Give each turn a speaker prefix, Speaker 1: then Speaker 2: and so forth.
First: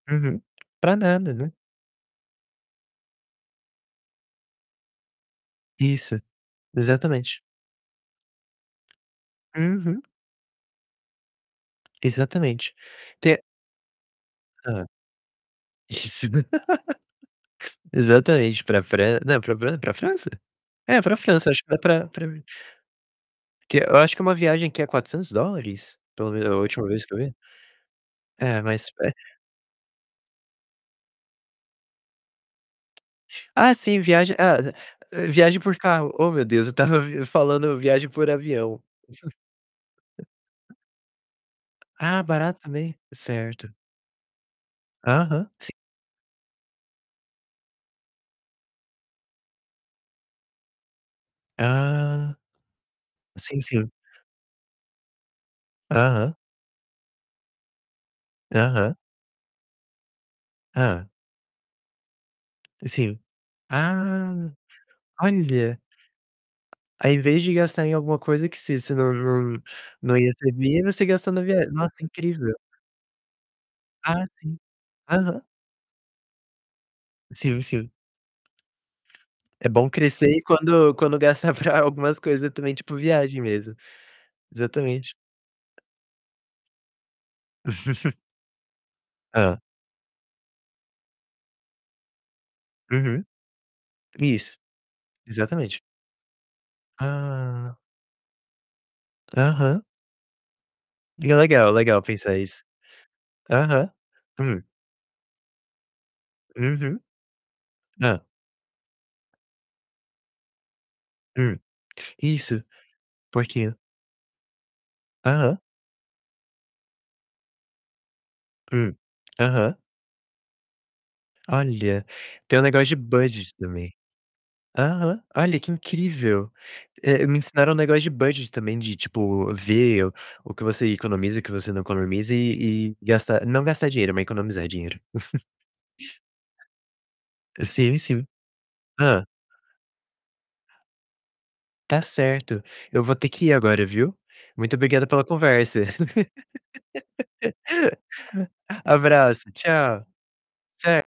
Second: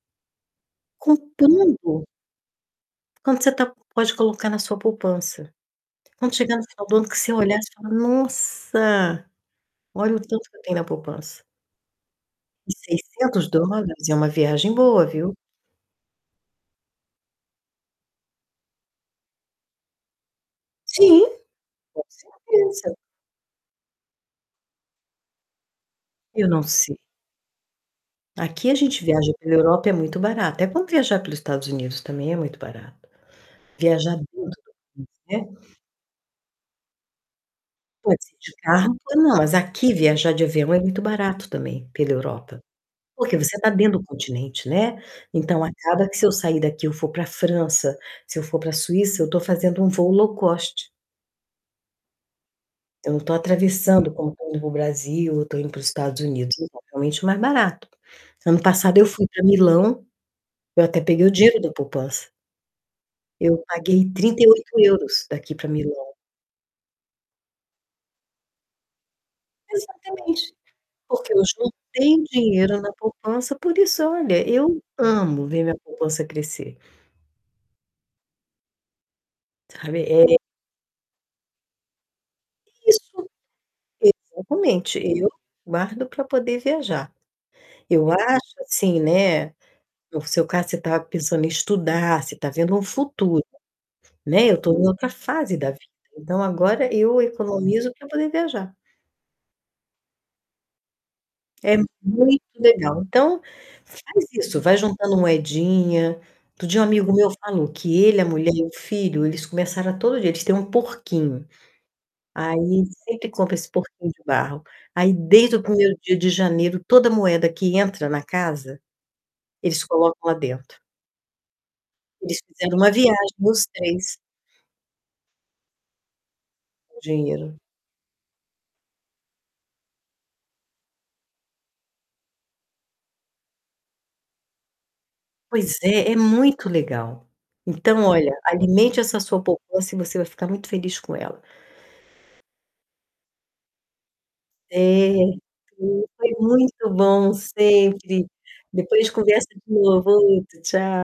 Speaker 1: Uhum. Pra nada, né?
Speaker 2: Comprando. Quanto você tá pode colocar na sua poupança.
Speaker 1: Isso,
Speaker 2: Quando chegar no final do ano, que você
Speaker 1: exatamente.
Speaker 2: olhar, você fala: "Nossa,
Speaker 1: Uhum.
Speaker 2: olha o tanto que eu tenho na poupança". E
Speaker 1: Exatamente. Te
Speaker 2: $600 é uma viagem
Speaker 1: Hã?
Speaker 2: boa, viu?
Speaker 1: Isso. Exatamente, pra Fra não, pra Fra pra França? É, pra
Speaker 2: Sim,
Speaker 1: França, acho que dá
Speaker 2: com
Speaker 1: pra pra
Speaker 2: certeza.
Speaker 1: Que eu acho que é uma viagem que é $400, pelo
Speaker 2: Eu
Speaker 1: menos da
Speaker 2: não
Speaker 1: última
Speaker 2: sei.
Speaker 1: vez que eu vi. É,
Speaker 2: Aqui a
Speaker 1: mas,
Speaker 2: gente
Speaker 1: é
Speaker 2: viaja pela Europa, é muito barato. É bom viajar pelo Estados Unidos também, é muito barato.
Speaker 1: Ah, sim,
Speaker 2: Viajar
Speaker 1: viagem,
Speaker 2: dentro
Speaker 1: hã-hã,
Speaker 2: do país,
Speaker 1: viagem por
Speaker 2: né?
Speaker 1: carro. Ô, meu Deus, eu estava vi falando viagem
Speaker 2: Pode
Speaker 1: por
Speaker 2: ser de
Speaker 1: avião.
Speaker 2: carro ou não, mas aqui viajar de avião é muito barato também pela
Speaker 1: Ah, barato
Speaker 2: Europa,
Speaker 1: também?
Speaker 2: porque você tá
Speaker 1: Certo.
Speaker 2: dentro do continente, né,
Speaker 1: Aham,
Speaker 2: então
Speaker 1: sim.
Speaker 2: acaba que se eu sair daqui eu for pra França, se eu for pra Suíça, eu tô fazendo um voo low cost.
Speaker 1: Ah.
Speaker 2: Eu não tô
Speaker 1: Sim, sim.
Speaker 2: atravessando, como quando eu vou ao Brasil ou tô indo para os Estados
Speaker 1: Aham.
Speaker 2: Unidos, então é realmente mais barato. Ano
Speaker 1: Aham.
Speaker 2: passado eu fui pra Milão, eu até
Speaker 1: Hã?
Speaker 2: peguei o dinheiro da poupança.
Speaker 1: Sim.
Speaker 2: Eu paguei trinta e
Speaker 1: Ah,
Speaker 2: oito euros, daqui pra
Speaker 1: olha.
Speaker 2: Milão.
Speaker 1: Ao invés de gastar em alguma coisa que você você não não não ia
Speaker 2: Exatamente,
Speaker 1: receber, você gastou
Speaker 2: porque eu
Speaker 1: na via nossa,
Speaker 2: juntei
Speaker 1: incrível.
Speaker 2: dinheiro na poupança. Por isso,
Speaker 1: Ah,
Speaker 2: olha,
Speaker 1: sim.
Speaker 2: eu
Speaker 1: Aham.
Speaker 2: amo ver minha poupança crescer.
Speaker 1: Sim, sim. É bom
Speaker 2: Sabe, é
Speaker 1: crescer e quando quando gastar pra algumas coisas também, tipo,
Speaker 2: Isso,
Speaker 1: viagem mesmo.
Speaker 2: exatamente,
Speaker 1: Exatamente.
Speaker 2: eu guardo pra poder viajar. Eu acho assim, né,
Speaker 1: Hã?
Speaker 2: no seu caso, você tá pensando em estudar, você tá vendo um
Speaker 1: Uhum.
Speaker 2: futuro, né.
Speaker 1: Isso,
Speaker 2: Eu tô em outra fase da
Speaker 1: exatamente.
Speaker 2: vida, então agora eu
Speaker 1: Ah!
Speaker 2: economizo pra poder viajar.
Speaker 1: Aham. E é legal,
Speaker 2: É
Speaker 1: legal pensar
Speaker 2: muito
Speaker 1: isso.
Speaker 2: legal. Então,
Speaker 1: Aham.
Speaker 2: faz isso,
Speaker 1: Hum.
Speaker 2: vai juntando moedinha. Outro dia um
Speaker 1: Uhum.
Speaker 2: amigo meu falou que ele, a
Speaker 1: Hã?
Speaker 2: mulher e o filho, eles começaram a todo dia eles têm um porquinho.
Speaker 1: Hum.
Speaker 2: Aí,
Speaker 1: Isso,
Speaker 2: sempre
Speaker 1: por
Speaker 2: compra esse
Speaker 1: quê?
Speaker 2: porquinho de barro. Aí, desde
Speaker 1: Aham.
Speaker 2: o primeiro dia de janeiro, toda moeda que entra na casa,
Speaker 1: Hum. Aham.
Speaker 2: eles colocam lá dentro.
Speaker 1: Olha,
Speaker 2: Eles
Speaker 1: tem o
Speaker 2: fizeram
Speaker 1: negócio
Speaker 2: uma
Speaker 1: de
Speaker 2: viagem,
Speaker 1: budget
Speaker 2: os
Speaker 1: também.
Speaker 2: três
Speaker 1: Aham. Olha, que incrível!
Speaker 2: com o
Speaker 1: É, me
Speaker 2: dinheiro.
Speaker 1: ensinaram o negócio de budget também, de tipo, ver o que você economiza, o que você não economiza e e gastar não gastar dinheiro, mas economizar dinheiro.
Speaker 2: Pois é, é muito legal.
Speaker 1: Sim,
Speaker 2: Então
Speaker 1: sim.
Speaker 2: olha, alimente essa
Speaker 1: Hã?
Speaker 2: sua poupança e você vai ficar muito feliz com ela.
Speaker 1: Tá certo. Eu vou ter que ir agora, viu. Muito obrigado
Speaker 2: É,
Speaker 1: pela conversa.
Speaker 2: foi muito bom, sempre. Depois a gente
Speaker 1: Abraço.
Speaker 2: conversa de
Speaker 1: Tchau.
Speaker 2: novo. Outro,
Speaker 1: Cer
Speaker 2: tchau.